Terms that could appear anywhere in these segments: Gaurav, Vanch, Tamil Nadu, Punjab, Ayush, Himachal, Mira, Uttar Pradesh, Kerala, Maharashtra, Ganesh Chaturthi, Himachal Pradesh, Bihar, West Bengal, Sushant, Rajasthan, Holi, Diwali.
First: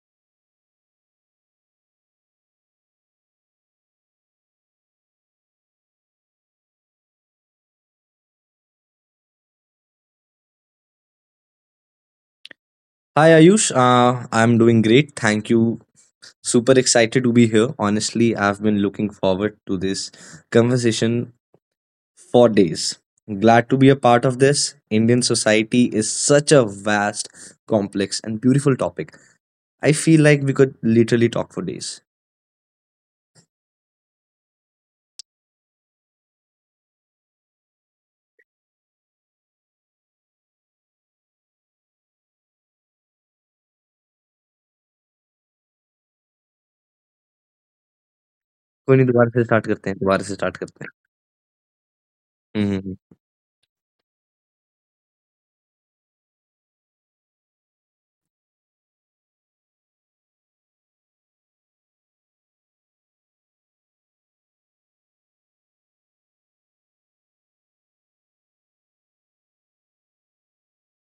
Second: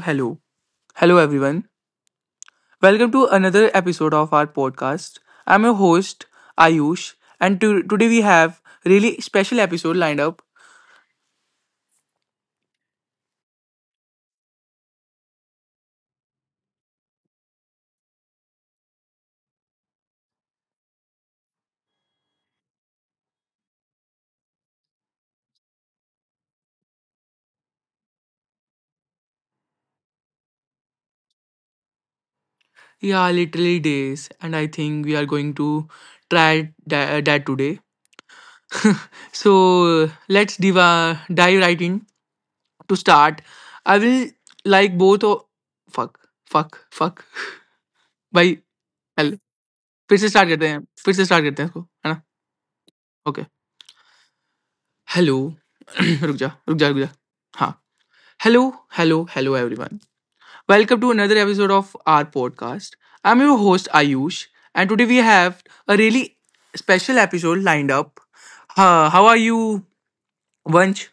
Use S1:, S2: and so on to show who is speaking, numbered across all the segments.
S1: hello. Hello, everyone. Welcome to another episode of our podcast. I'm your host, Ayush, and today we have really special episode lined up.
S2: Hi Ayush, I'm doing great. Thank you. Super excited to be here. Honestly, I've been looking forward to this conversation for days. Glad to be a part of this. Indian society is such a vast, complex, and beautiful topic. I feel like we could literally talk for days.
S1: Yeah, literally days, and I think we are going to try that today. So let's dive right in. To start, I will like both. Fuck, fuck, fuck. भाई
S2: कोई नहीं,
S1: Hello. फिर
S2: दोबारा
S1: से
S2: से
S1: start
S2: start
S1: करते हैं
S2: करते
S1: फिर से स्टार्ट करते हैं इसको है
S2: हैं हम्म
S1: ना Hello, रुक जा, रुक जा, रुक जा. हाँ, hello, hello, hello everyone. Welcome to another episode of our podcast. I'm your host Ayush, and today we have a really special episode lined up. How are you bunch?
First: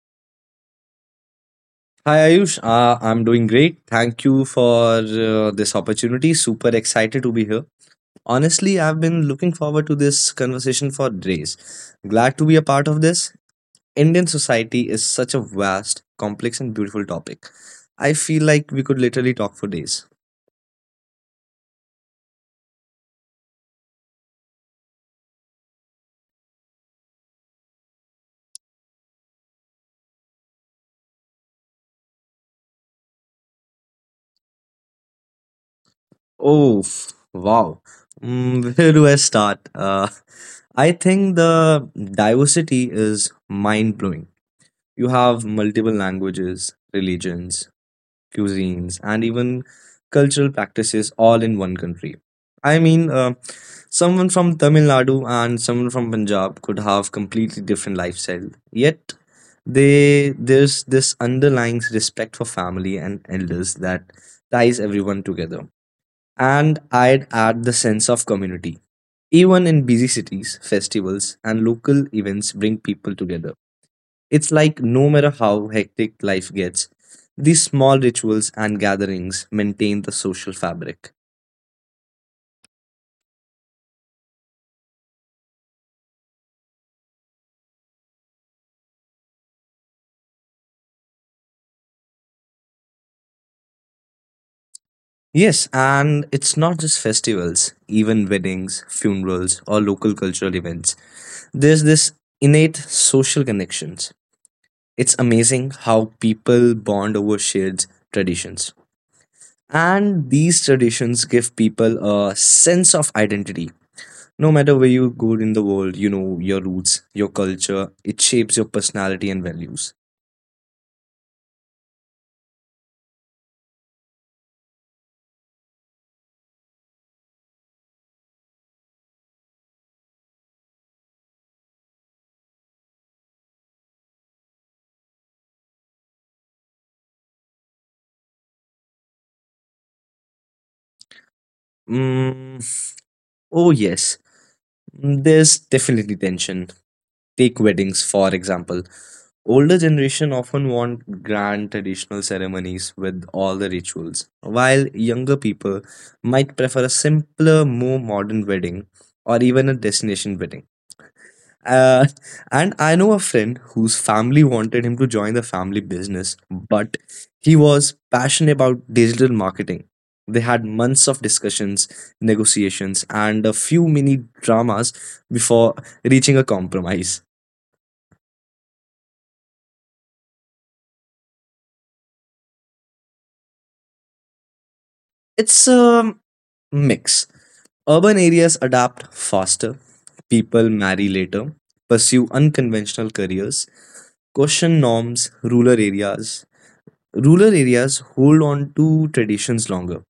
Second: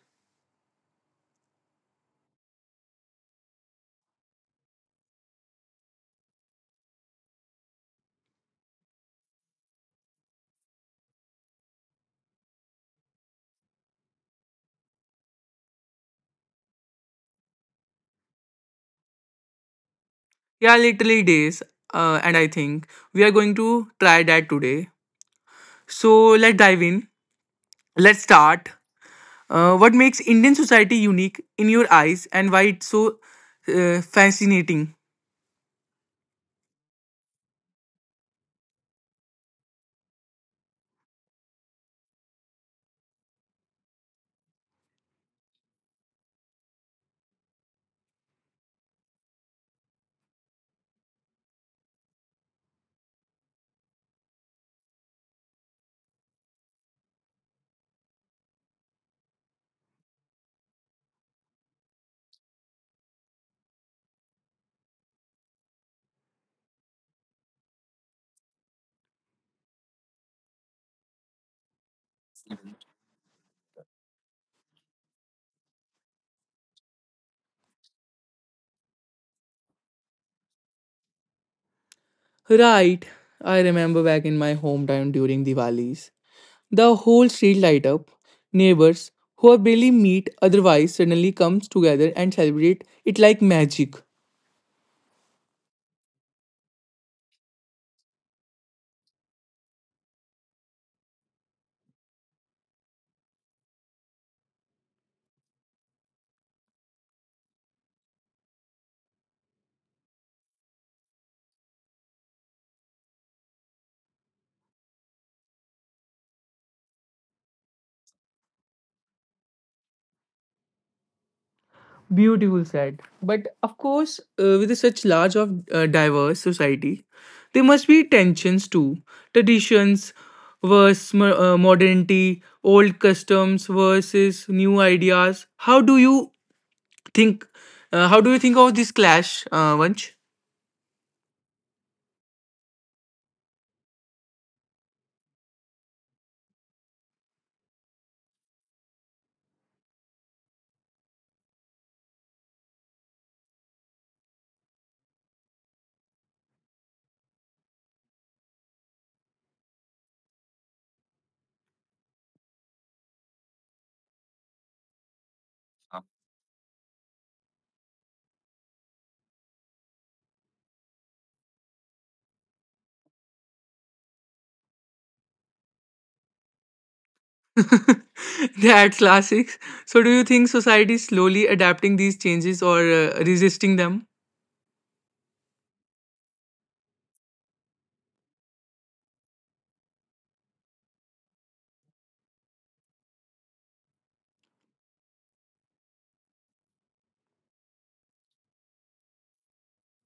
S2: Hi Ayush, I'm doing great. Thank you for this opportunity. Super excited to be here. Honestly, I've been looking forward to this conversation for days. Glad to be a part of this. Indian society is such a vast, complex, and beautiful topic. I feel like we could literally talk for days.
S1: Yeah, literally days. And I think we are going to try that today. So let's dive in. Let's start. What makes Indian society unique in your eyes, and why it's so fascinating?
S2: Oh, wow. Where do I start? I think the diversity is mind blowing. You have multiple languages, religions, cuisines, and even cultural practices all in one country. I mean, someone from Tamil Nadu and someone from Punjab could have completely different lifestyle. Yet they there's this underlying respect for family and elders that ties everyone together. And I'd add the sense of community. Even in busy cities, festivals and local events bring people together. It's like no matter how hectic life gets, these small rituals and gatherings maintain the social fabric.
S1: Right, I remember back in my hometown during Diwalis. The whole street light up. Neighbors who are barely meet otherwise suddenly comes together and celebrate it like magic.
S2: Yes, and it's not just festivals, even weddings, funerals, or local cultural events. There's this innate social connections. It's amazing how people bond over shared traditions. And these traditions give people a sense of identity. No matter where you go in the world, you know your roots, your culture, it shapes your personality and values.
S1: Beautiful said. But of course, with such large of diverse society, there must be tensions too. Traditions versus modernity, old customs versus new ideas. How do you think? How do you think of this clash, Vanch?
S2: Mm, oh, yes. There's definitely tension. Take weddings, for example. Older generation often want grand traditional ceremonies with all the rituals, while younger people might prefer a simpler, more modern wedding, or even a destination wedding. Uh, and I know a friend whose family wanted him to join the family business, but he was passionate about digital marketing. They had months of discussions, negotiations, and a few mini dramas before reaching a compromise.
S1: they add classics. So, do you think society is slowly adapting these changes or resisting them?
S2: It's a mix. Urban areas adapt faster, people marry later, pursue unconventional careers, question norms, rural areas. Rural areas hold on to traditions longer.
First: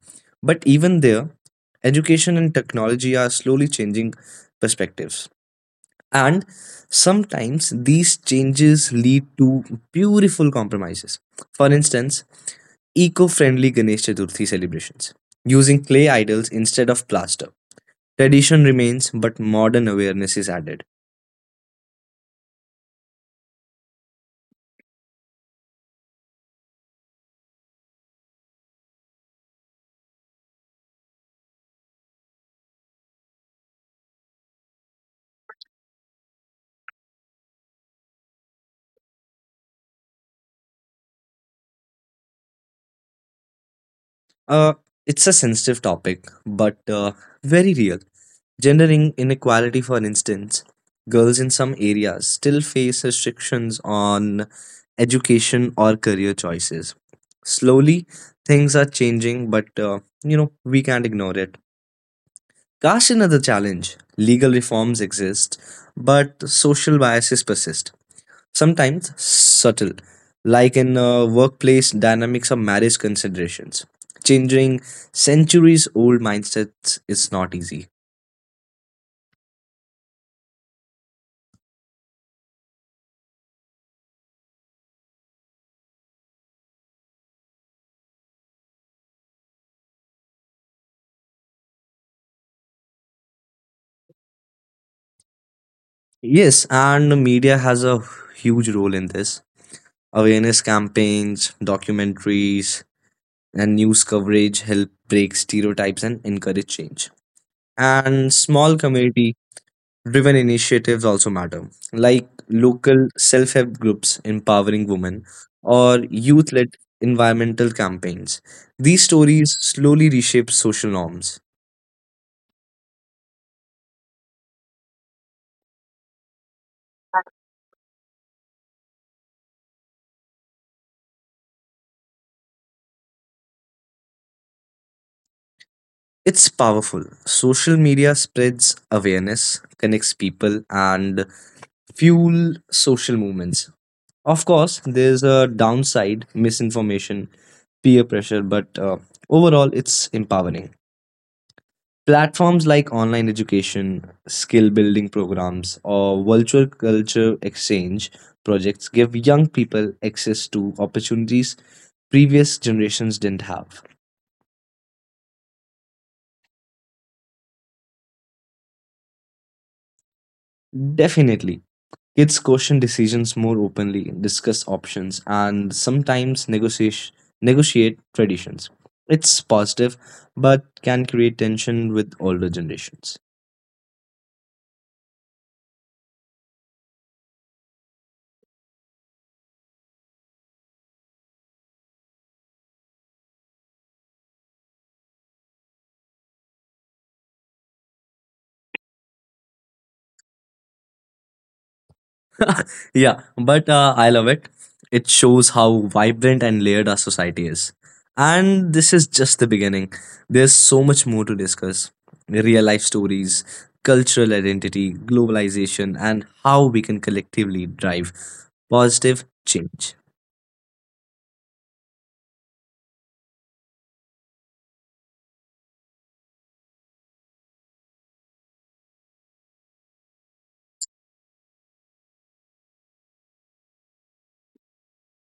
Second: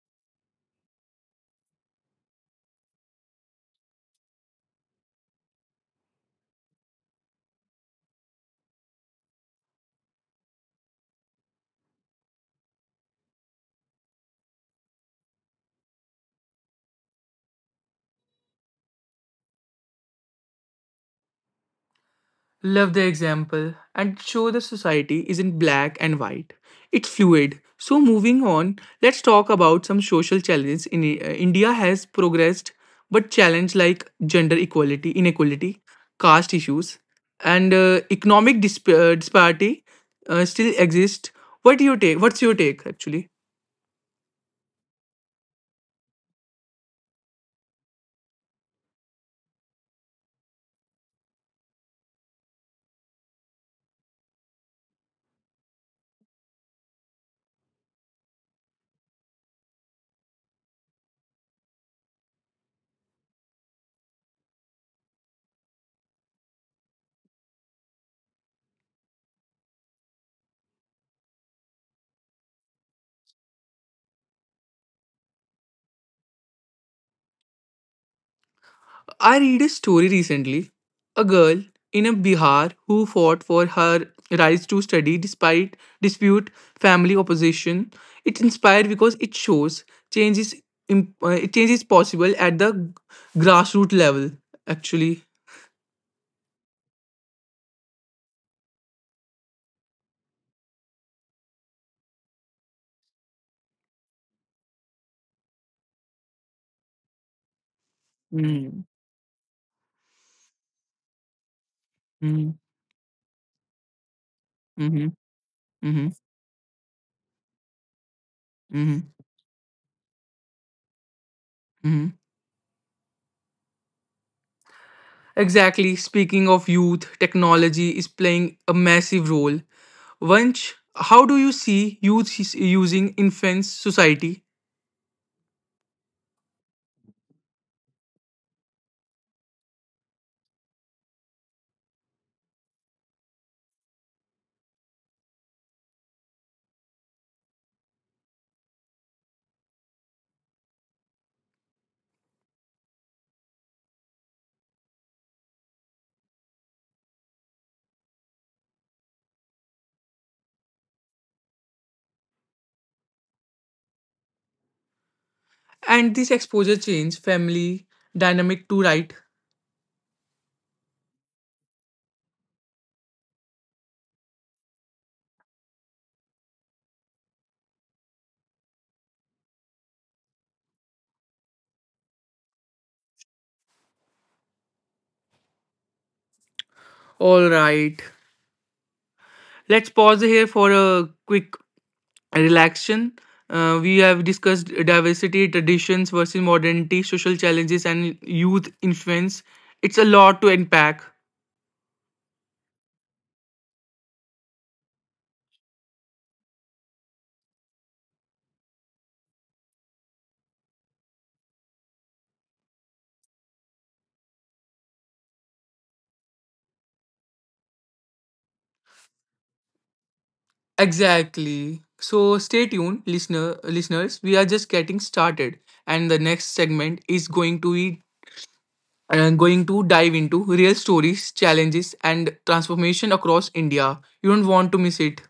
S2: But even there, education and technology are slowly changing perspectives. And sometimes these changes lead to beautiful compromises. For instance, eco friendly Ganesh Chaturthi celebrations, using clay idols instead of plaster. Tradition remains, but modern awareness is added.
S1: Love the example and show the society isn't black and white. It's fluid. So, moving on, let's talk about some social challenges. In India has progressed, but challenges like gender equality, inequality, caste issues, and economic disparity still exist. What do you take? What's your take actually?
S2: Uh, it's a sensitive topic, but very real. Gender inequality, for instance, girls in some areas still face restrictions on education or career choices. Slowly, things are changing, but you know we can't ignore it. Caste is another challenge. Legal reforms exist, but social biases persist, sometimes subtle, like in workplace dynamics or marriage considerations. Changing centuries old mindsets is not easy.
S1: I read a story recently a girl in a Bihar who fought for her rights to study despite dispute, family opposition. It inspired because it shows change is, change is possible at the grassroots level, actually.
S2: Yes, and the media has a huge role in this. Awareness campaigns, documentaries, and news coverage help break stereotypes and encourage change. And
S1: Mm,
S2: small community driven initiatives also matter, like
S1: mm,
S2: local self help groups empowering
S1: mhm,
S2: women or
S1: mhm,
S2: youth led environmental campaigns.
S1: mhm,
S2: These stories slowly reshape social norms.
S1: mhm. Exactly. Speaking of youth, technology is playing a massive role. Vanch, how do you see youth is using influence society?
S2: It's powerful. Social media spreads awareness, connects people, and fuel social movements. Of course, there's a downside: misinformation, peer pressure, but overall, it's empowering. Platforms like online education, skill building programs, or virtual culture exchange projects give young people access to opportunities previous generations didn't have.
S1: And this exposure change family dynamic too, right?
S2: Definitely, kids question decisions more openly, discuss options, and sometimes negotiate traditions. It's positive, but can create tension with older generations.
S1: All right. Let's pause here for a quick relaxation. We have discussed diversity, traditions versus modernity, social challenges, and youth influence. It's a lot to unpack.
S2: Yeah, but I love it. It shows how vibrant and layered our society is. And this is just the beginning. There's so much more to discuss: real life stories, cultural identity, globalization, and how we can collectively drive positive change.
S1: Exactly. So stay tuned, listener listeners. We are just getting started, and the next segment is going to dive into real stories, challenges, and transformation across India. You don't want to miss it.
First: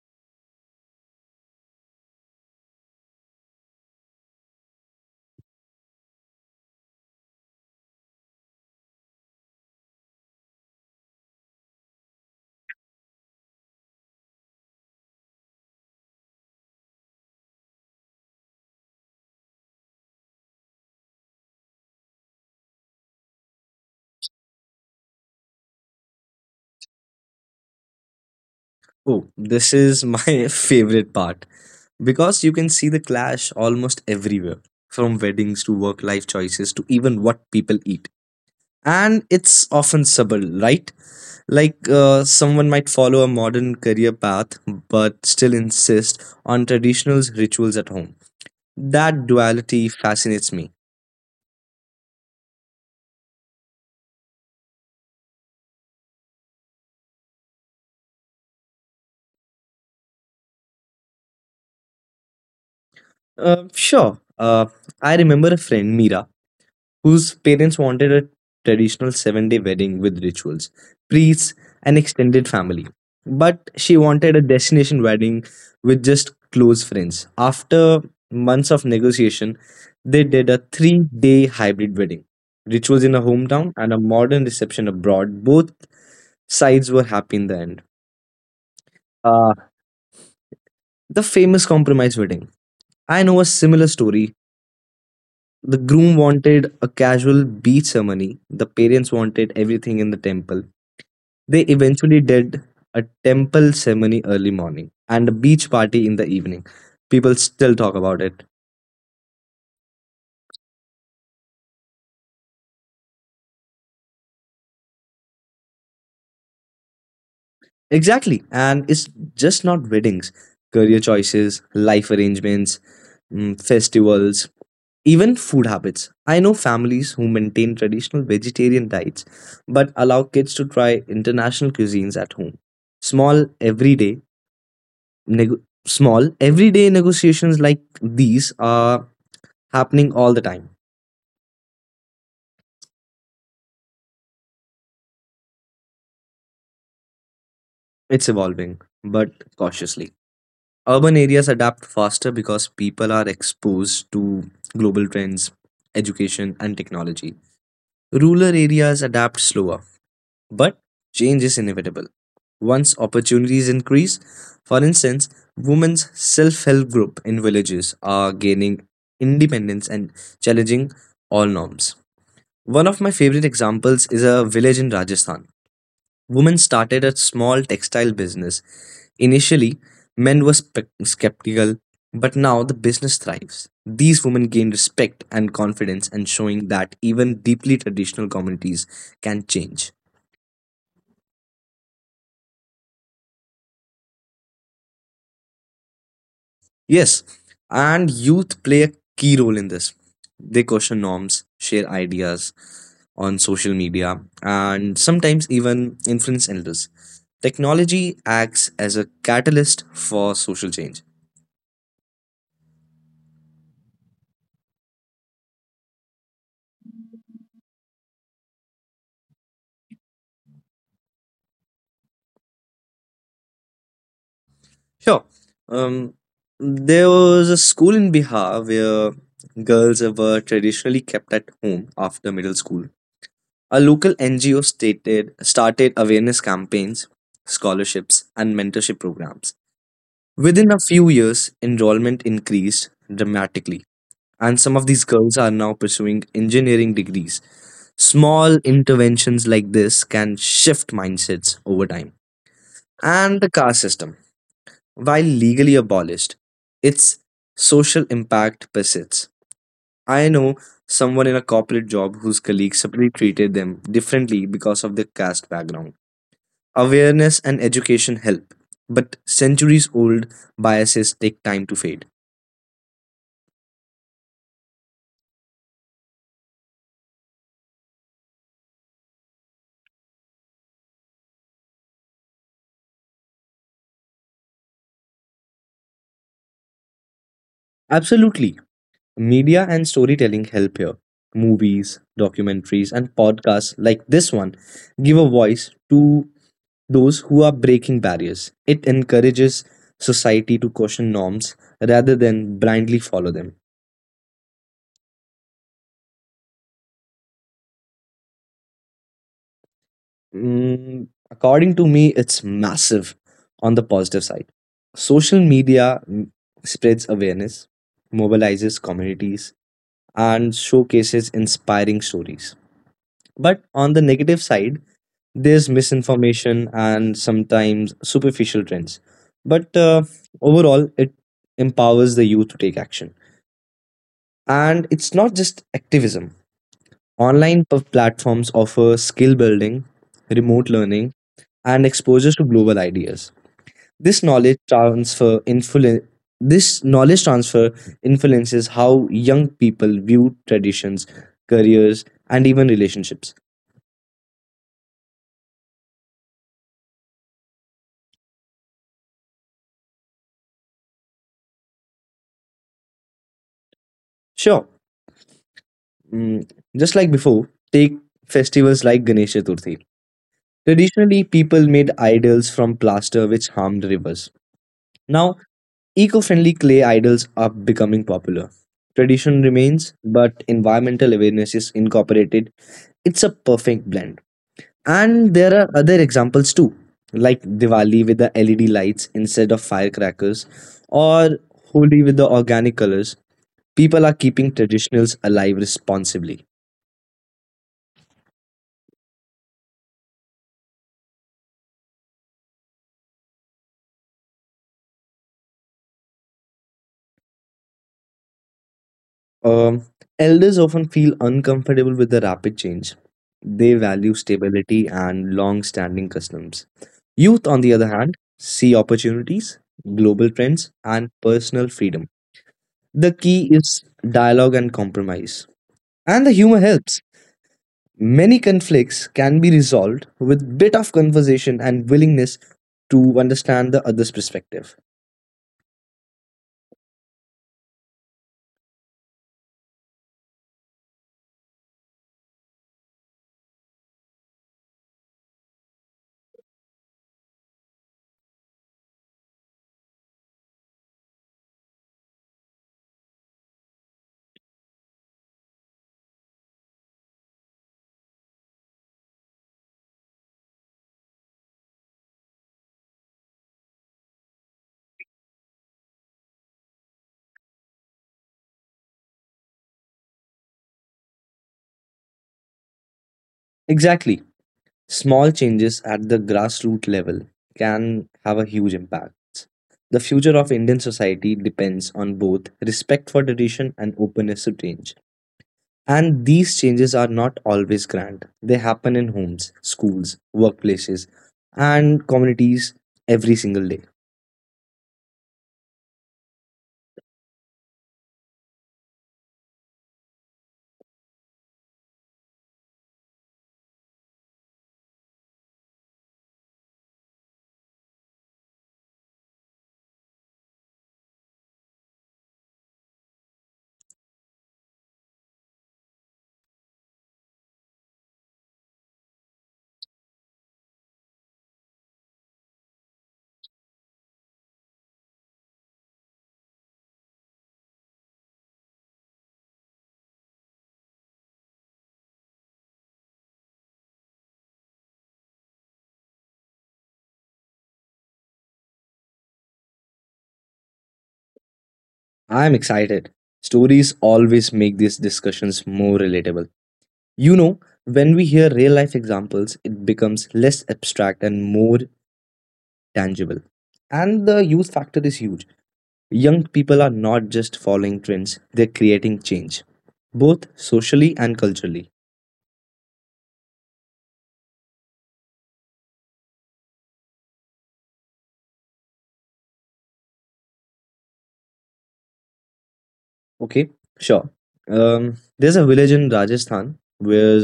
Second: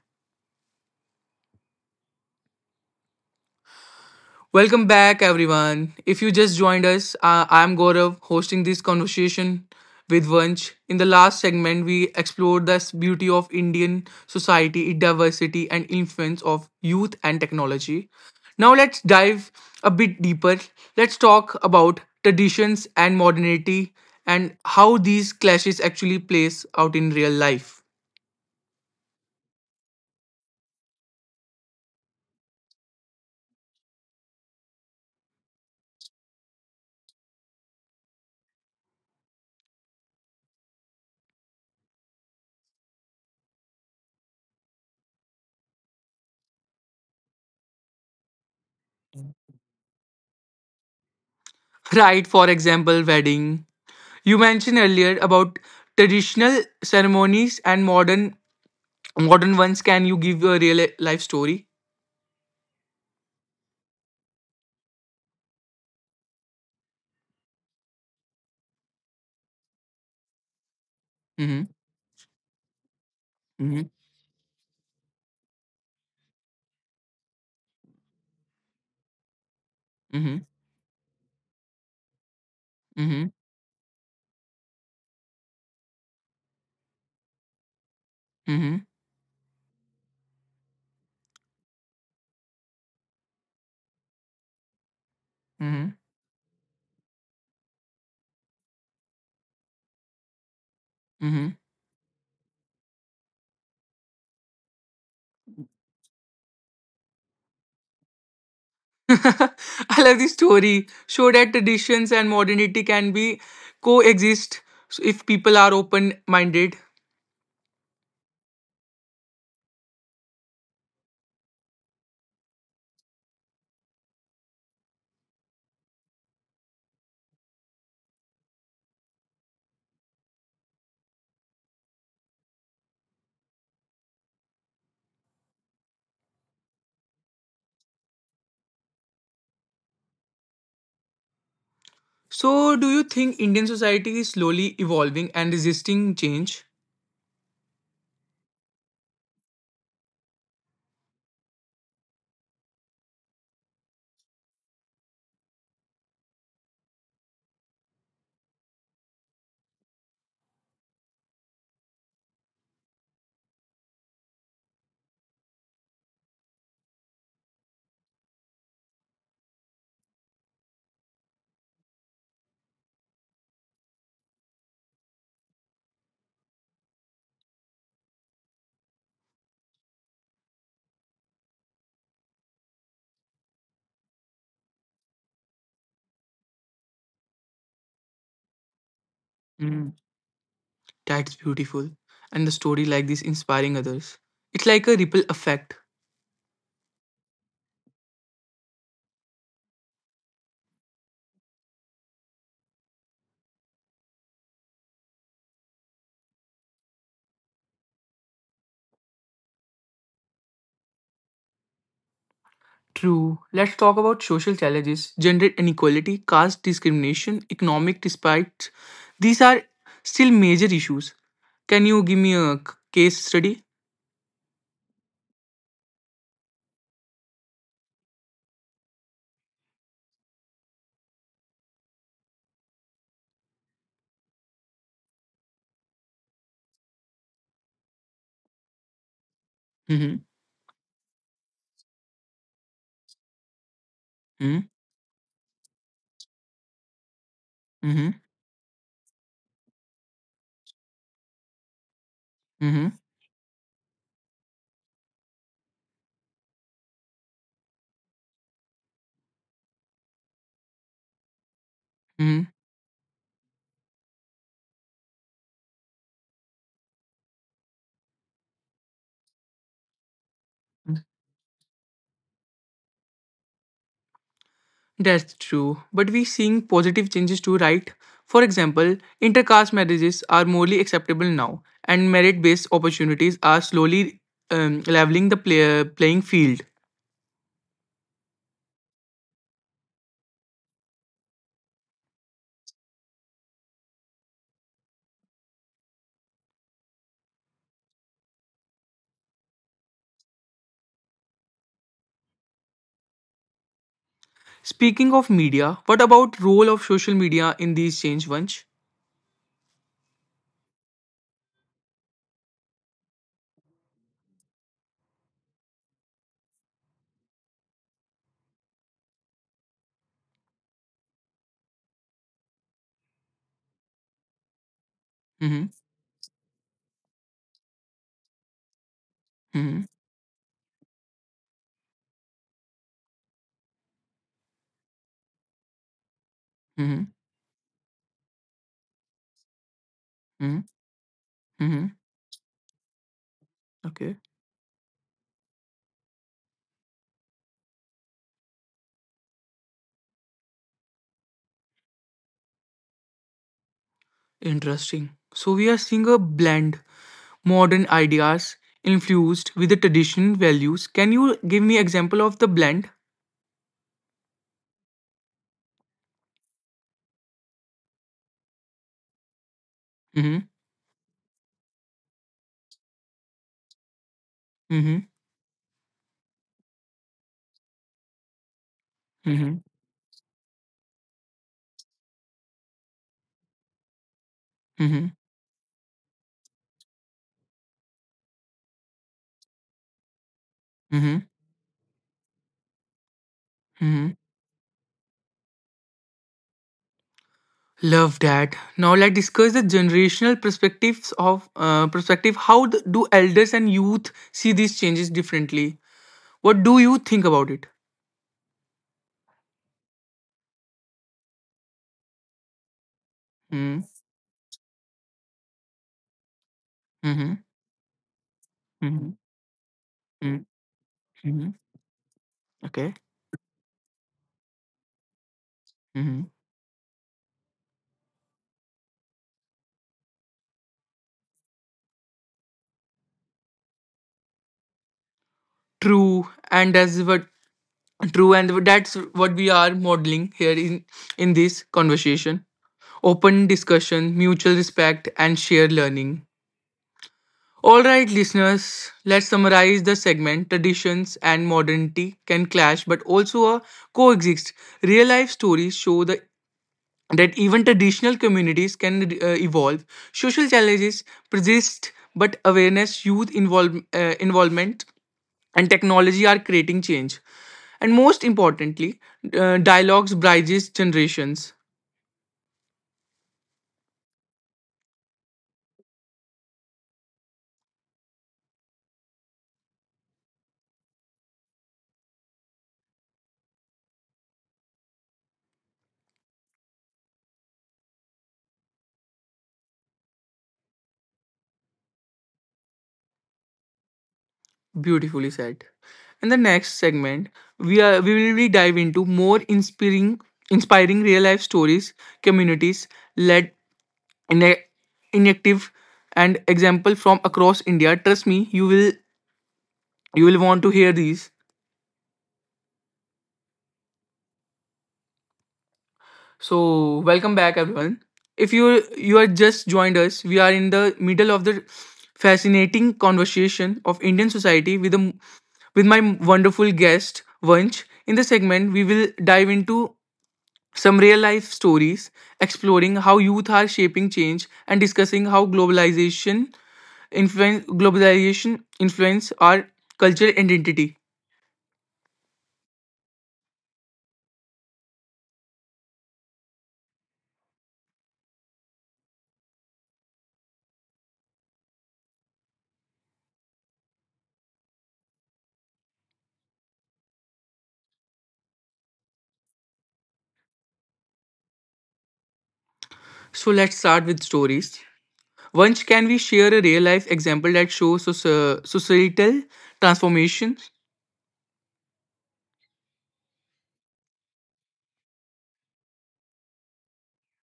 S1: Welcome back, everyone. If you just joined us, I'm Gaurav hosting this conversation with Vanch. In the last segment, we explored the beauty of Indian society, its diversity, and influence of youth and technology. Now, let's dive a bit deeper. Let's talk about traditions and modernity and how these clashes actually plays out in real life.
S2: Oh, this is my favorite part, because you can see the clash almost everywhere, from weddings to work life choices to even what people eat. And it's often subtle, right? Like someone might follow a modern career path but still insist on traditional rituals at home. That duality fascinates me.
S1: Right, for example, wedding. You mentioned earlier about traditional ceremonies and modern ones, can you give a real life story?
S2: Sure. I remember a friend, Mira, whose parents wanted a traditional 7-day wedding with rituals, priests,
S1: Mm-hmm.
S2: and extended family. But
S1: Mm-hmm.
S2: she wanted a destination wedding with just close friends. After months of negotiation, they
S1: Mm-hmm.
S2: did a 3-day hybrid wedding. Rituals in a
S1: Mm-hmm.
S2: hometown and a modern reception abroad. Both sides were happy in the end.
S1: Mm-hmm.
S2: Uh, the famous compromise wedding. I know a similar story. The
S1: Mm-hmm.
S2: groom wanted a casual beach ceremony. The parents wanted everything in the temple.
S1: Mm-hmm.
S2: They eventually did a temple ceremony early morning and a beach party in the evening. People still talk about it.
S1: I love this story. Show that traditions and modernity can be coexist so if people are open minded.
S2: Exactly. And it's just not weddings, career choices, life arrangements, festivals, even food habits. I know families who maintain traditional vegetarian diets but allow kids to try international cuisines at home. Small, everyday neg- small everyday negotiations like these are happening all the time.
S1: So, do you think Indian society is slowly evolving and resisting change?
S2: It's evolving but cautiously. Urban areas adapt faster because people are exposed to global trends, education and technology. Rural areas adapt slower, but change is inevitable once opportunities increase. For instance, women's self-help group in villages are gaining independence and challenging all norms. One of my favorite examples is a village in Rajasthan. Women started a small textile business. Initially, men were skeptical, but now the business thrives. These women gain respect and confidence, and showing that even deeply traditional communities can
S1: Mm,
S2: change.
S1: that's beautiful. And the story like this inspiring others. It's like a ripple effect.
S2: Yes, and youth play a key role in this. They question norms, share ideas on social media, and sometimes even influence elders. Technology acts as a catalyst for social change.
S1: True. Let's talk about social challenges, gender inequality, caste discrimination, economic disparities. These are still major issues. Can you give me a case study?
S2: Sure. um, there was a school in Bihar where girls were traditionally kept at home after middle school. A local NGO stated started awareness campaigns, scholarships, and mentorship programs.
S1: Mm-hmm.
S2: Within a few years, enrollment increased dramatically, and
S1: Mm-hmm.
S2: some of these girls are now pursuing engineering degrees.
S1: Mm-hmm.
S2: Small interventions like this can shift mindsets over time.
S1: Mm-hmm.
S2: And the caste system, while legally abolished, its social impact persists. I know someone in a corporate job whose colleagues separately treated them differently because of their caste background. Awareness and education help, but centuries old
S1: Mm-hmm.
S2: biases take time to fade.
S1: That's true. But we're seeing positive changes too, right? For example, intercaste marriages are morally acceptable now, and merit based opportunities are slowly leveling the playing field.
S2: Absolutely. Media and storytelling help here. Movies, documentaries, and podcasts like this one give a voice to those who are breaking barriers. It encourages society to question norms rather than blindly follow them.
S1: Speaking of media, what about role of social media in these change, Vansh?
S2: According to me, it's massive. On the positive side, social media spreads awareness, mobilizes communities, and showcases inspiring stories. But on the negative side,
S1: Mm-hmm.
S2: there's misinformation and sometimes superficial trends. But
S1: Mm-hmm.
S2: overall, it empowers the youth to take action. And it's not just activism.
S1: Mm-hmm.
S2: Online platforms offer skill building,
S1: Mm-hmm.
S2: remote learning,
S1: Mm-hmm.
S2: and exposure to global ideas.
S1: Okay.
S2: This knowledge transfer influ- this knowledge transfer influences how young people view traditions, careers, and even relationships.
S1: Interesting. So we are seeing a blend modern ideas infused with the traditional values. Can you give me example of the blend?
S2: Sure. Mm, just like before, take festivals like Ganesh Chaturthi.
S1: Mm-hmm.
S2: Traditionally, people made idols from plaster which harmed rivers.
S1: Mm-hmm.
S2: Now, eco friendly clay idols are becoming popular. Tradition
S1: Mm-hmm.
S2: remains, but environmental awareness is incorporated. It's a perfect blend.
S1: Mm-hmm.
S2: And there are other examples too, like Diwali with the LED lights instead of firecrackers,
S1: Mm-hmm.
S2: or Holi with the organic colors.
S1: Mm-hmm.
S2: People are keeping traditionals alive responsibly.
S1: Love that. Now let's discuss the generational perspectives of perspective. How do elders and youth see these changes differently? What do you think about it?
S2: Um, Elders often feel uncomfortable with the rapid change. They
S1: Mm,
S2: value stability and long standing customs.
S1: hmm,
S2: Youth, on the other hand, see
S1: hmm,
S2: opportunities, global trends, and
S1: hmm.
S2: personal freedom.
S1: Okay.
S2: The key is dialogue and compromise.
S1: Hmm.
S2: And the humor helps. Many conflicts can be resolved with bit of conversation and willingness to understand the other's perspective.
S1: True, and that's what true, and that's what we are modeling here in this conversation. Open discussion, mutual respect, and shared learning. All right, listeners, let's summarize the segment. Traditions and modernity can clash but also coexist. Real life stories show that even traditional communities can evolve. Social challenges persist, but awareness, youth involvement, and technology are creating change. And most importantly, dialogues bridges generations.
S2: Exactly. Small changes at the grassroots level can have a huge impact. The future of Indian society depends on both respect for tradition and openness to change. And these changes are not always grand. They happen in homes, schools, workplaces, and communities every single day.
S1: Beautifully said. In the next segment, we will be dive into more inspiring real life stories, communities led in inactive and example from across India. Trust me, you will want to hear these. So welcome back everyone. If you are just joined us, we are in the middle of the fascinating conversation of Indian society with my wonderful guest Vanch. In the segment, we will dive into some real life stories, exploring how youth are shaping change, and discussing how globalization influence our cultural identity.
S2: I am excited. Stories always make these discussions more relatable. You know, when we hear real life examples, it becomes less abstract and more tangible. And the youth factor is huge. Young people are not just following trends, they're creating change, both socially and culturally.
S1: So let's start with stories. Once can we share a real life example that shows societal transformations?
S2: Okay, sure. There's a village in Rajasthan where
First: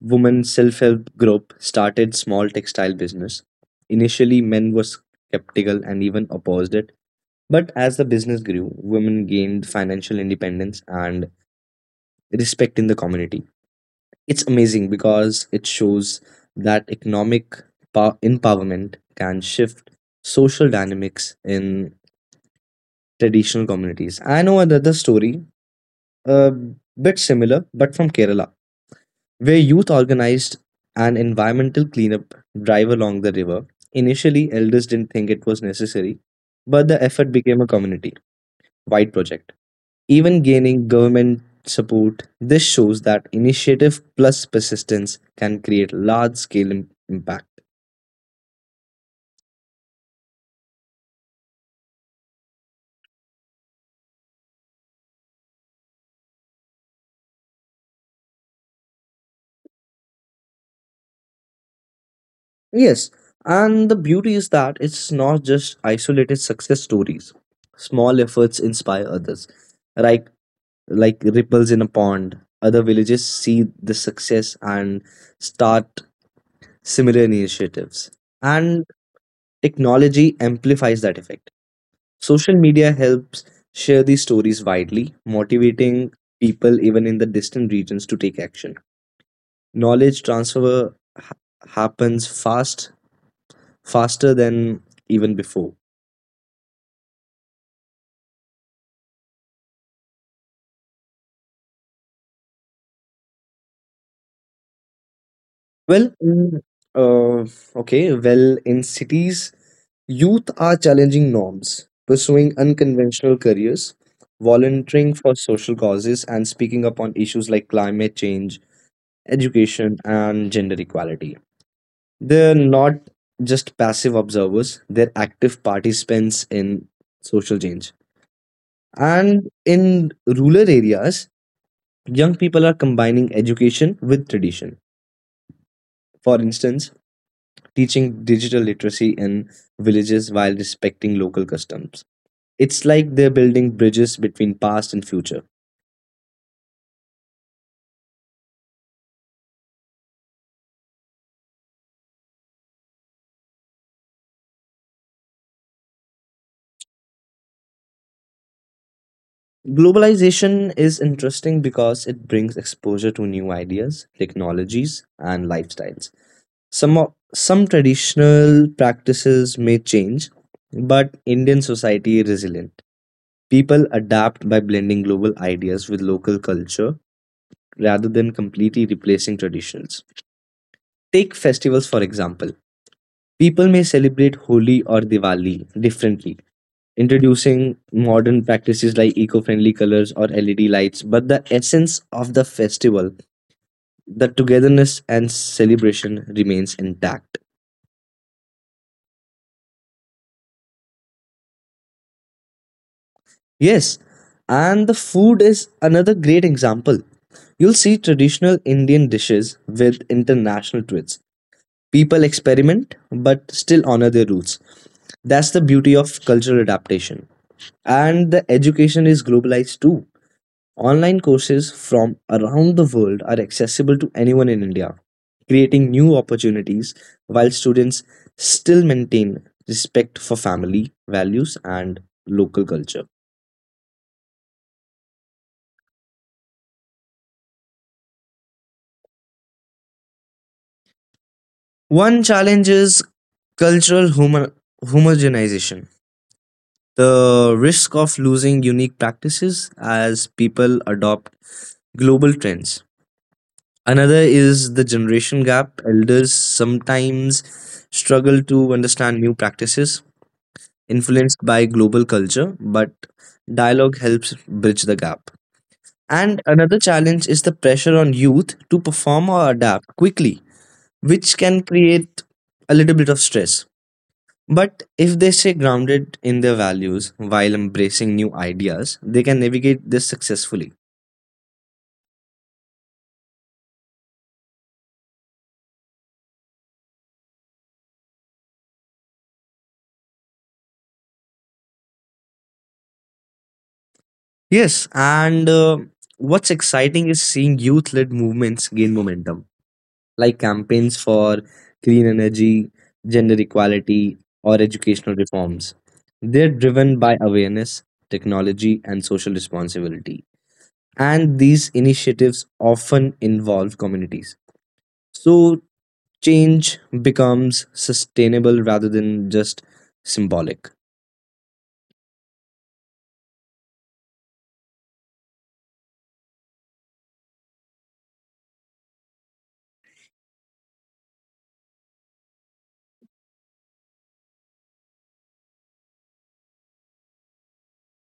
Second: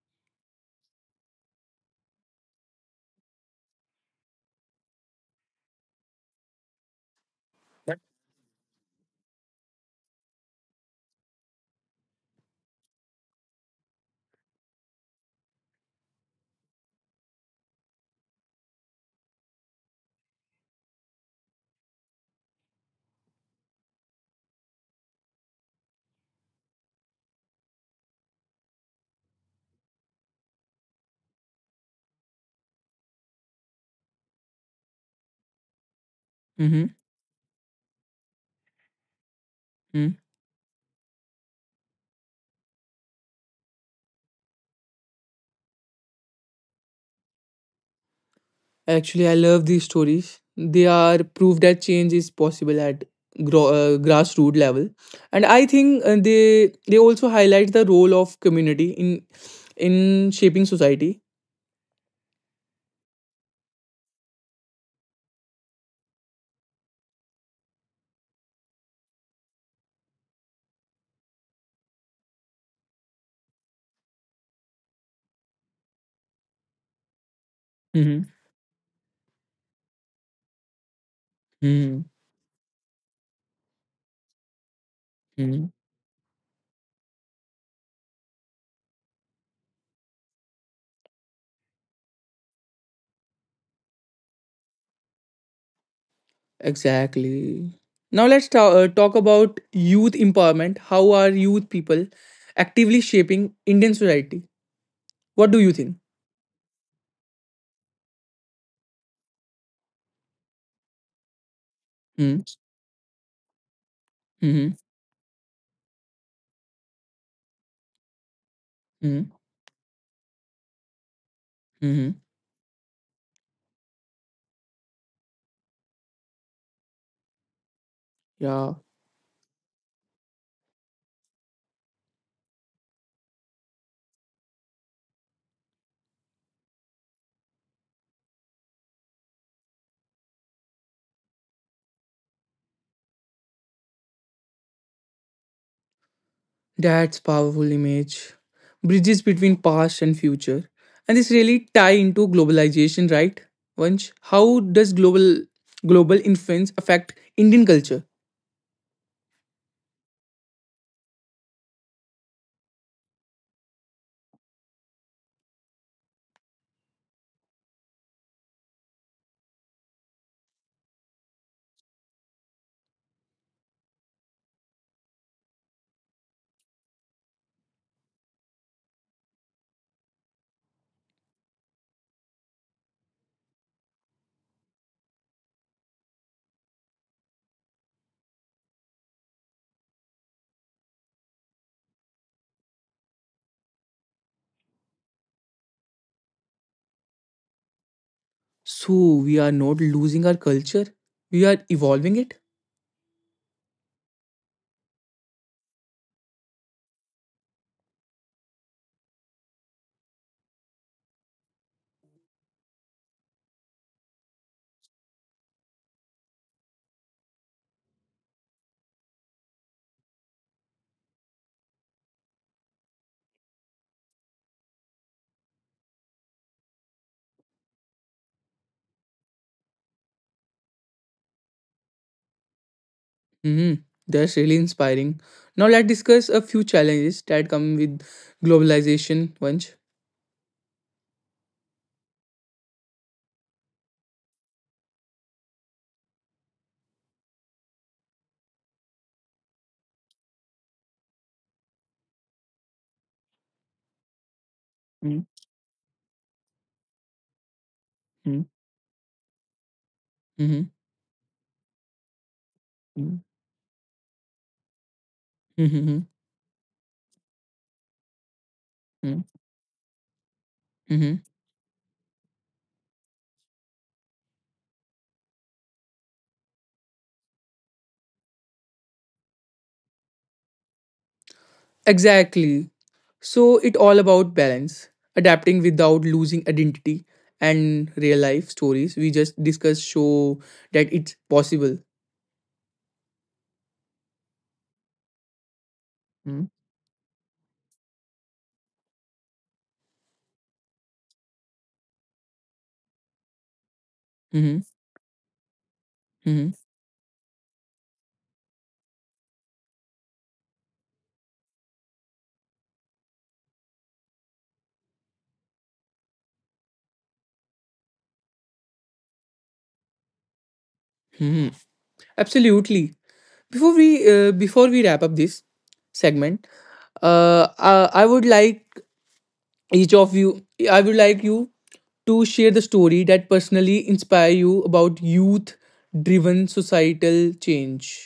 S2: women self-help group started small textile business. Initially, men were skeptical and even opposed it, but as the business grew, women gained financial independence and respect in the community. It's amazing because it shows that economic empowerment can shift social dynamics in traditional communities. I know another story, a bit similar, but from Kerala, where youth organized an environmental cleanup drive along the river. Initially, elders didn't think it was necessary, but
S1: Mhm.
S2: the effort became a community wide project. Even gaining government support, this shows that initiative plus persistence can create large scale impact.
S1: Actually, I love these stories. They are proof that change is possible at grassroots level, and I think they also highlight the role of community in shaping society.
S2: Yes, and the beauty is that it's not just isolated success stories. Small efforts inspire others, like Like ripples in a pond. Other villages see the success and start similar initiatives.
S1: Mm-hmm.
S2: And technology amplifies that effect.
S1: Mm-hmm.
S2: Social media helps share these stories widely,
S1: Mm-hmm.
S2: motivating people even in the distant regions to take action. Knowledge transfer happens fast, faster than even before.
S1: Exactly. Now let's talk about youth empowerment. How are youth people actively shaping Indian society? What do you think?
S2: Well, mm, in cities, youth are challenging norms, pursuing
S1: Mm-hmm.
S2: unconventional careers,
S1: Mm-hmm.
S2: volunteering for social causes, and speaking up on issues like climate change, education, and gender equality.
S1: Mm-hmm.
S2: They're not just passive observers, they're active participants in social change.
S1: Yeah.
S2: And in rural areas, young people are combining education with tradition. For instance, teaching digital literacy in villages while respecting local customs. It's like they're building bridges between past and future.
S1: That's powerful image. Bridges between past and future. And this really tie into globalization, right? Vansh, how does global influence affect Indian culture?
S2: Globalization is interesting because it brings exposure to new ideas, technologies, and lifestyles. Some traditional practices may change, but Indian society is resilient. People adapt by blending global ideas with local culture rather than completely replacing traditions. Take festivals for example. People may celebrate Holi or Diwali differently, introducing modern practices like eco friendly colors or LED lights, but the essence of the festival, the togetherness and celebration, remains intact.
S1: So we are not losing our culture. We are evolving it.
S2: Yes, and the food is another great example. You'll see traditional Indian dishes with international twists. People experiment but still honor their roots. That's the beauty of cultural adaptation. And the education is globalized too. Online courses from around the world are accessible to anyone in India, creating new opportunities while students still maintain respect for family values and local culture.
S1: Hmm, that's really inspiring. Now let's discuss a few challenges that come with globalization, Vansh.
S2: One challenge is cultural homo- homogenization, the risk of losing unique practices as people adopt global trends. Another is the
S1: Mm-hmm.
S2: generation gap. Elders sometimes struggle to understand new practices
S1: Mm-hmm.
S2: influenced by global culture, but dialogue helps bridge the gap.
S1: Mm-hmm.
S2: And another challenge is the pressure on youth to perform or adapt quickly,
S1: Mm-hmm.
S2: which can create a little bit of stress. But if they stay grounded in their values while embracing new ideas, they can navigate this successfully.
S1: Exactly. So it all about balance, adapting without losing identity and real life stories we just discussed show that it's possible.
S2: Yes, and what's exciting is seeing youth led movements gain momentum, like campaigns for clean energy, gender equality, or
S1: Mm-hmm.
S2: educational reforms. They're
S1: Hmm.
S2: driven by awareness, technology, and social responsibility. And these initiatives often involve communities. So, change becomes sustainable rather than just symbolic.
S1: Hmm. Absolutely. Before we wrap up this segment, I would like each of you. I would like you to share the story that personally inspire you about youth-driven societal change.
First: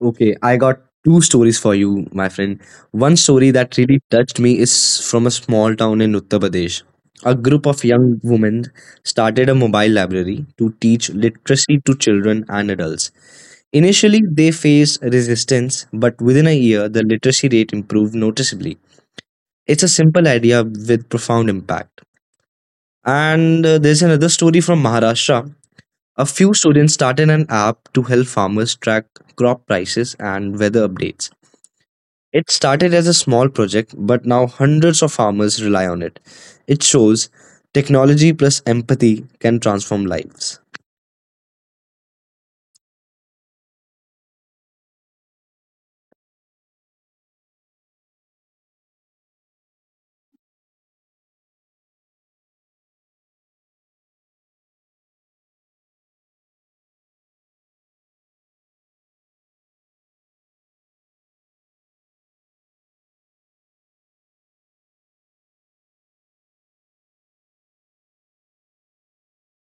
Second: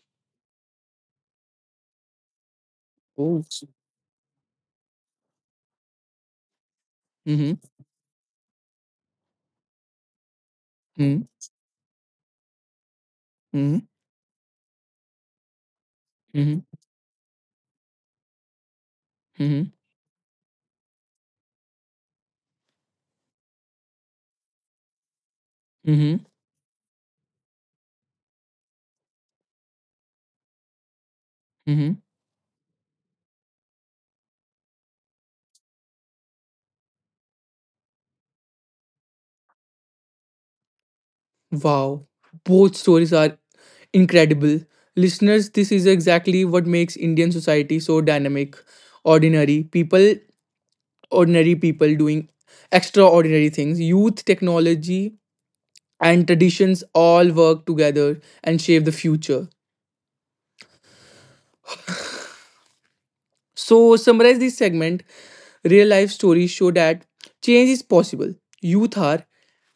S2: Okay, I got two stories for you, my friend. One
S1: Oh.
S2: story that really touched me is from a small town in Uttar Pradesh. A
S1: Mm-hmm.
S2: group of young women started a mobile library to teach literacy to children and adults.
S1: Mm-hmm.
S2: Initially, they faced resistance, but within a
S1: Mm-hmm.
S2: year, the literacy rate improved noticeably.
S1: Mhm,
S2: It's a simple idea with profound impact. And there's another story from Maharashtra.
S1: mhm,
S2: A few students started an app to help farmers track crop prices and weather updates.
S1: mhm.
S2: It started as a small project, but now hundreds of farmers rely on it. It shows technology plus empathy can transform lives.
S1: Wow, both stories are incredible. Listeners, this is exactly what makes Indian society so dynamic. Ordinary people, ordinary people doing extraordinary things. Youth, technology, and traditions all work together and shape the future. So, summarize this segment. Real life stories show that change is possible. Youth are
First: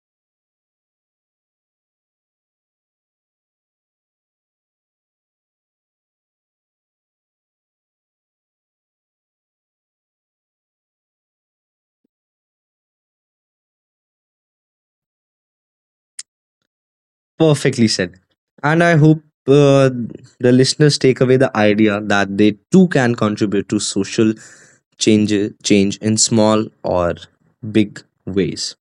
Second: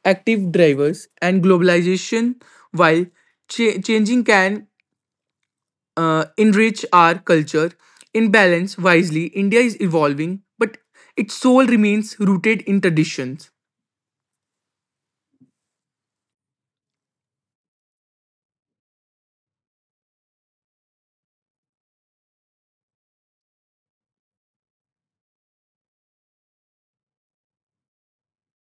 S1: active drivers and globalization while changing can enrich our culture. In balance, wisely, India is evolving, but its soul remains rooted in traditions.
S2: Perfectly said. And I hope uh, the listeners take away the idea that they too can contribute to social change, change in small or big ways.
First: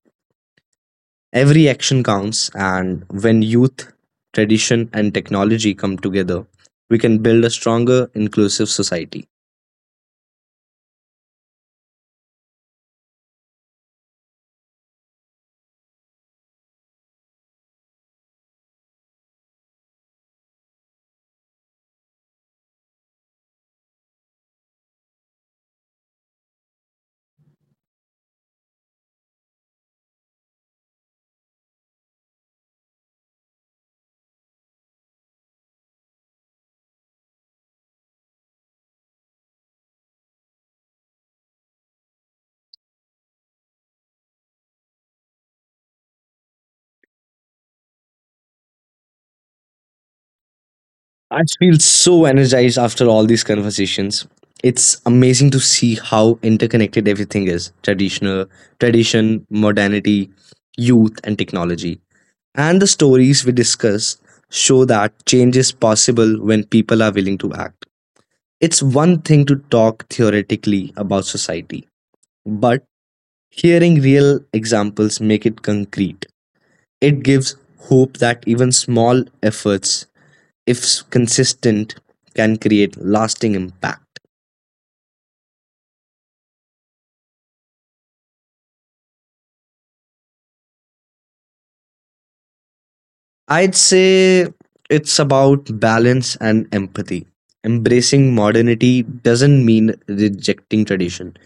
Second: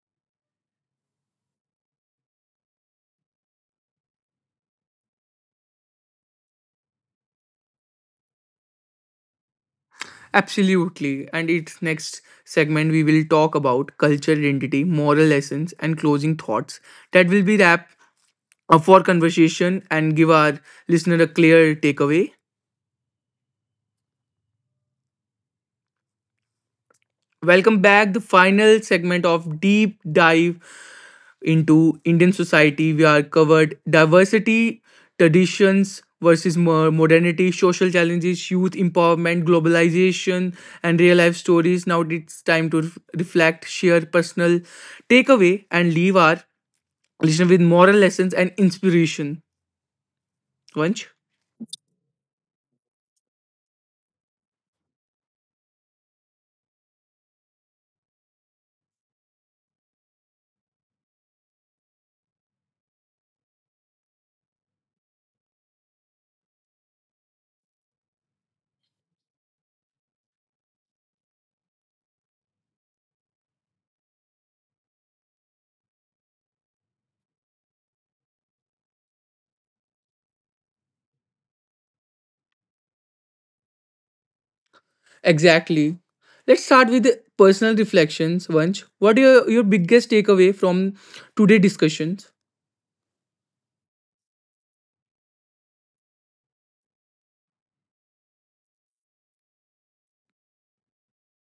S2: Every action counts, and when youth, tradition, and technology come together, we can build a stronger, inclusive society.
S1: Absolutely. And its next segment, we will talk about culture identity, moral lessons, and closing thoughts. That will be wrap up for conversation and give our listener a clear takeaway. Welcome back. The final segment of deep dive into Indian society. We are covered diversity, traditions versus modernity, social challenges, youth empowerment, globalization, and real life stories. Now it's time to reflect, share personal takeaway, and leave our listener with moral lessons and inspiration. Vanch?
S2: I feel so energized after all these conversations. It's amazing to see how interconnected everything is, tradition, modernity, youth, and technology. And the stories we discuss show that change is possible when people are willing to act. It's one thing to talk theoretically about society, but hearing real examples make it concrete. It gives hope that even small efforts, if consistent, can create lasting impact.
S1: Exactly. Let's start with the personal reflections, Vanch. What are your biggest takeaway from today's discussions?
S2: I'd say it's about balance and empathy. Embracing modernity doesn't mean rejecting tradition.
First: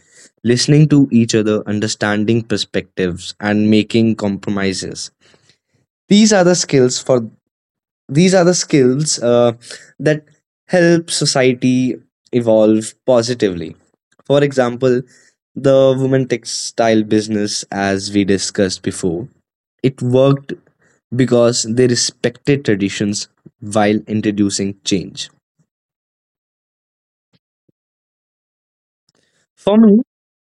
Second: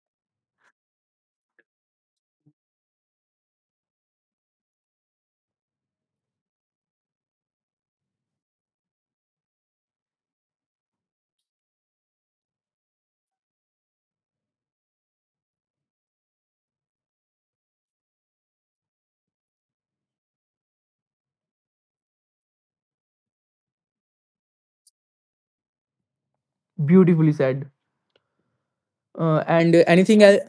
S2: Listening to each other, understanding perspectives, and making compromises. These are the skills for these are the skills that help society evolve positively. For example, the women textile business as we discussed before, it worked because they respected traditions while introducing change.
S1: Beautifully said. And
S2: For me,
S1: anything else?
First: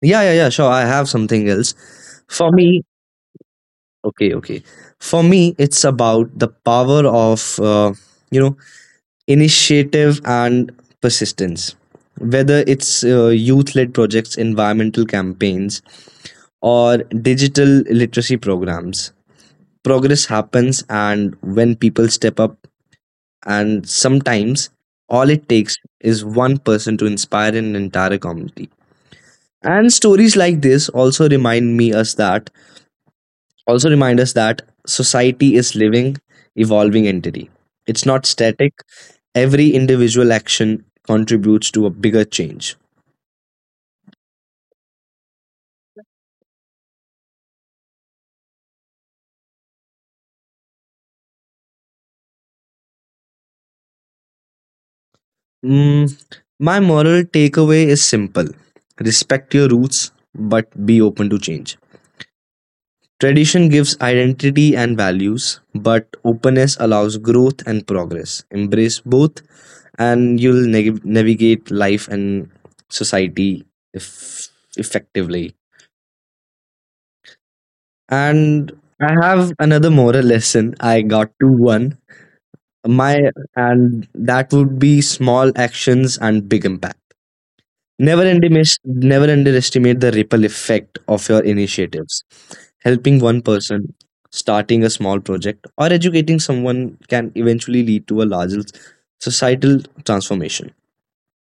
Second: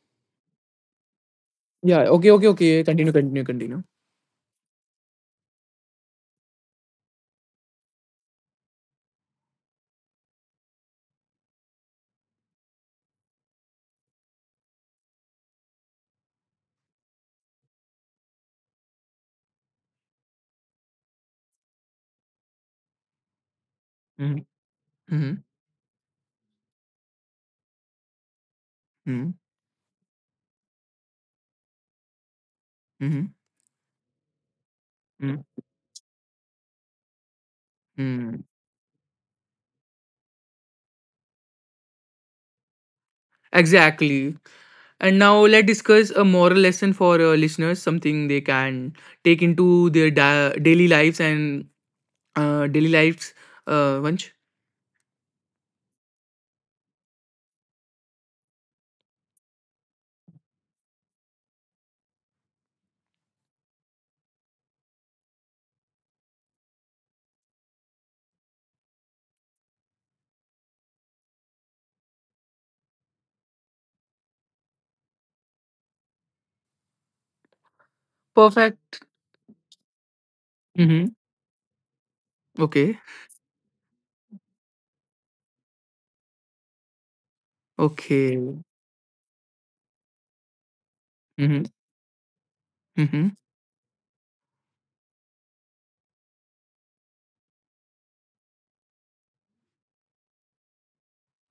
S2: yeah, yeah, yeah, sure, I have something else.
S1: Yeah. Okay, okay,
S2: For me,
S1: okay. Continue, continue, continue.
S2: okay, okay, for me it's about the power of you know initiative and persistence, whether it's youth-led projects, environmental campaigns, or digital literacy programs. Progress happens and when people step up, and
S1: Mhm,
S2: sometimes all
S1: mhm,
S2: it takes is one person to inspire an entire community.
S1: mhm,
S2: And stories like this also remind me us that,
S1: mhm,
S2: also remind us that
S1: mhm,
S2: society is living, evolving entity. It's not
S1: mhm.
S2: static. Every individual action contributes to a bigger change.
S1: Exactly. And now let's discuss a moral lesson for listeners, something they can take into their daily lives. Vansh?
S2: Mm, my moral takeaway is simple, respect your roots, but be open to change. Tradition gives identity and values, but openness allows growth and progress. Embrace both, and you'll navigate life and society eff- effectively. And
S1: Perfect.
S2: I have another moral lesson. I
S1: Hmm.
S2: got to one.
S1: Okay.
S2: My, and that would be small actions and big impact. Never
S1: Okay.
S2: underestimate, Never underestimate the ripple effect of your
S1: Hmm.
S2: initiatives. Helping
S1: Hmm.
S2: one person, starting a small project, or educating someone can eventually lead to a larger societal transformation.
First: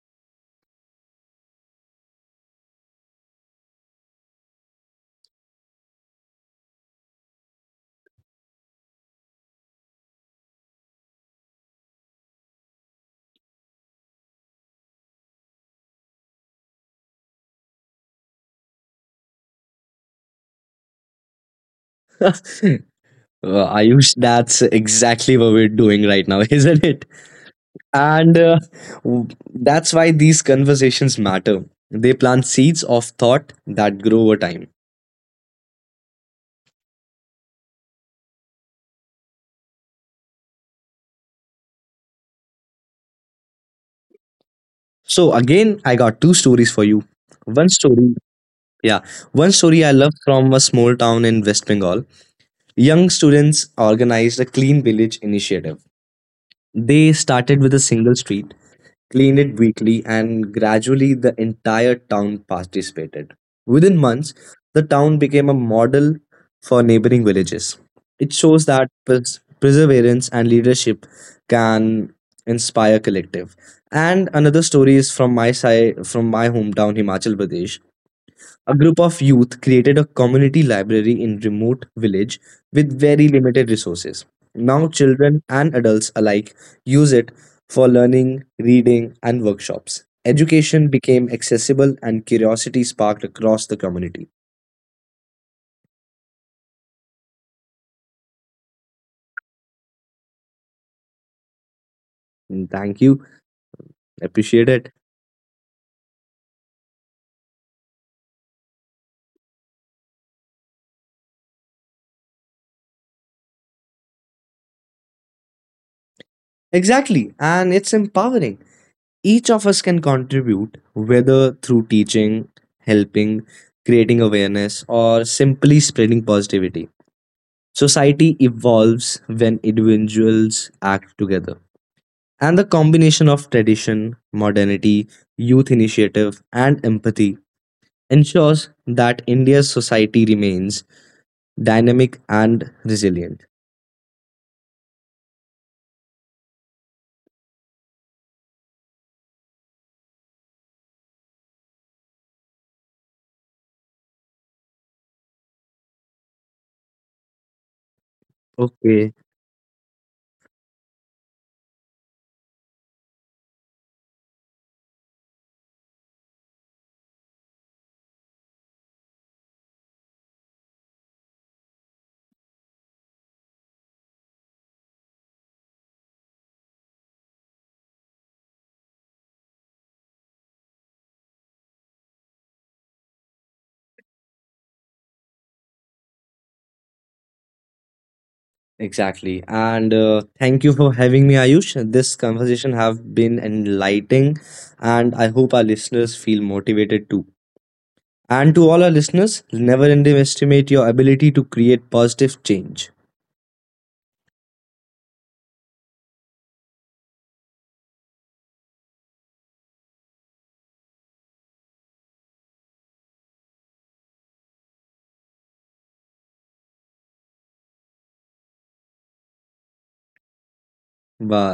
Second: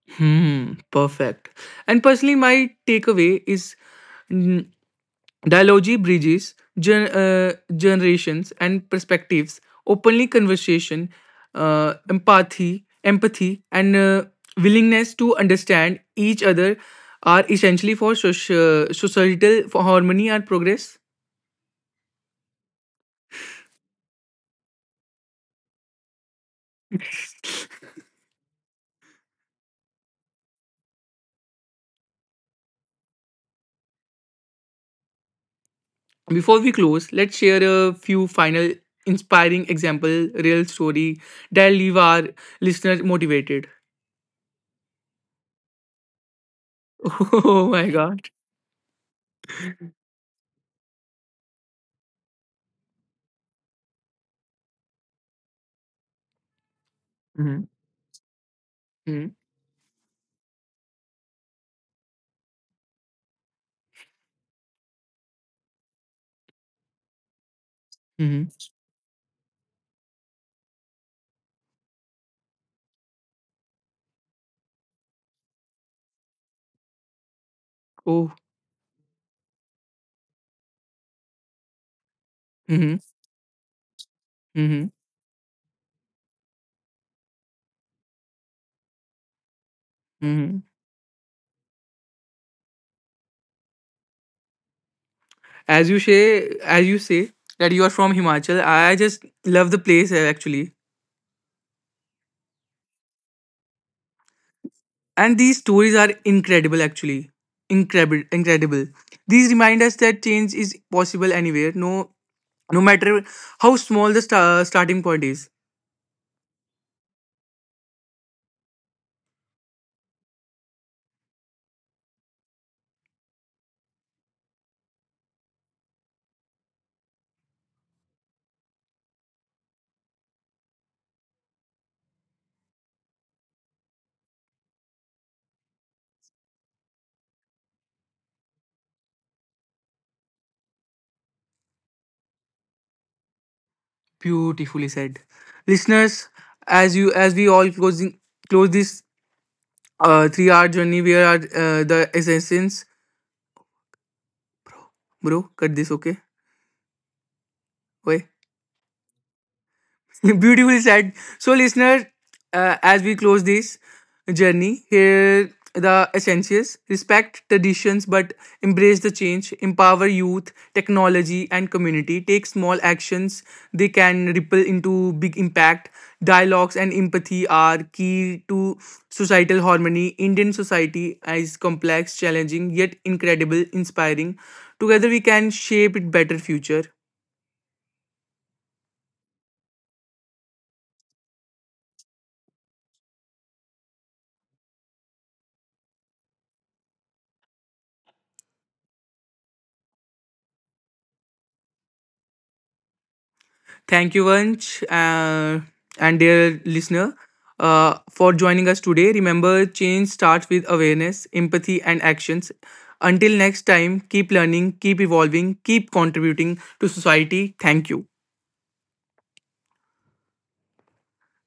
S1: Hmm. Perfect. And personally, my takeaway is. Dialogy bridges generations and perspectives, openly conversation, empathy, and willingness to understand each other are essentially for societal for harmony and progress.
S2: Ayush, that's exactly what we're doing right now, isn't it? And that's why these conversations matter. They plant seeds of thought that grow over time.
S1: Before we close, let's share a few final inspiring example, real story that leave our listeners motivated.
S2: So, again, I got two stories for you.
S1: Oh
S2: One
S1: my
S2: story,
S1: god.
S2: yeah, one story I love from a small town in West Bengal. Young students organized a clean village initiative. They started
S1: Mhm.
S2: with a single street,
S1: Mhm.
S2: cleaned it weekly, and gradually the entire town participated. Within months, the town became a model for neighboring villages. It
S1: Mhm.
S2: shows that perseverance and leadership can inspire collective. And another story is from my side, from my hometown, Himachal Pradesh.
S1: Oh.
S2: A group of youth created a community library in remote village with
S1: Mm-hmm.
S2: very limited resources. Now
S1: Mm-hmm.
S2: children and adults alike use it for learning, reading and workshops.
S1: Mm-hmm.
S2: Education became accessible and curiosity sparked across the community.
S1: As you say that you are from Himachal, I just love the place actually.
S2: Mm, thank you. Appreciate it.
S1: And these stories are incredible actually, incredible. These remind us that change is possible anywhere. No no matter how small the starting point is.
S2: Exactly. And it's empowering. Each of us can contribute whether through teaching, helping, creating awareness or simply spreading positivity. Society evolves when individuals act together. And the combination of tradition, modernity, youth initiative, and empathy ensures that India's society remains dynamic and resilient.
S1: Beautifully said, listeners. As we all closing close this 3-hour journey we are, the essence. Bro, cut this, okay. Oi.
S2: Okay,
S1: Beautifully said. So, listeners, as we close this journey, here the essentials respect traditions but embrace the change, empower youth, technology, and community. Take small actions, they can ripple into big impact. Dialogues and empathy are key to societal harmony. Indian society is complex, challenging, yet incredible, inspiring. Together, we can shape a better future.
S2: exactly. And thank you for having me, Ayush. This conversation have been enlightening, and I hope our listeners feel motivated too. And to all our listeners, never underestimate your ability to create positive change.
S1: Thank you, Vanch, and dear listener, for joining us today. Remember, change starts with awareness, empathy, and actions. Until next time, keep learning, keep evolving, keep contributing to society. Thank you.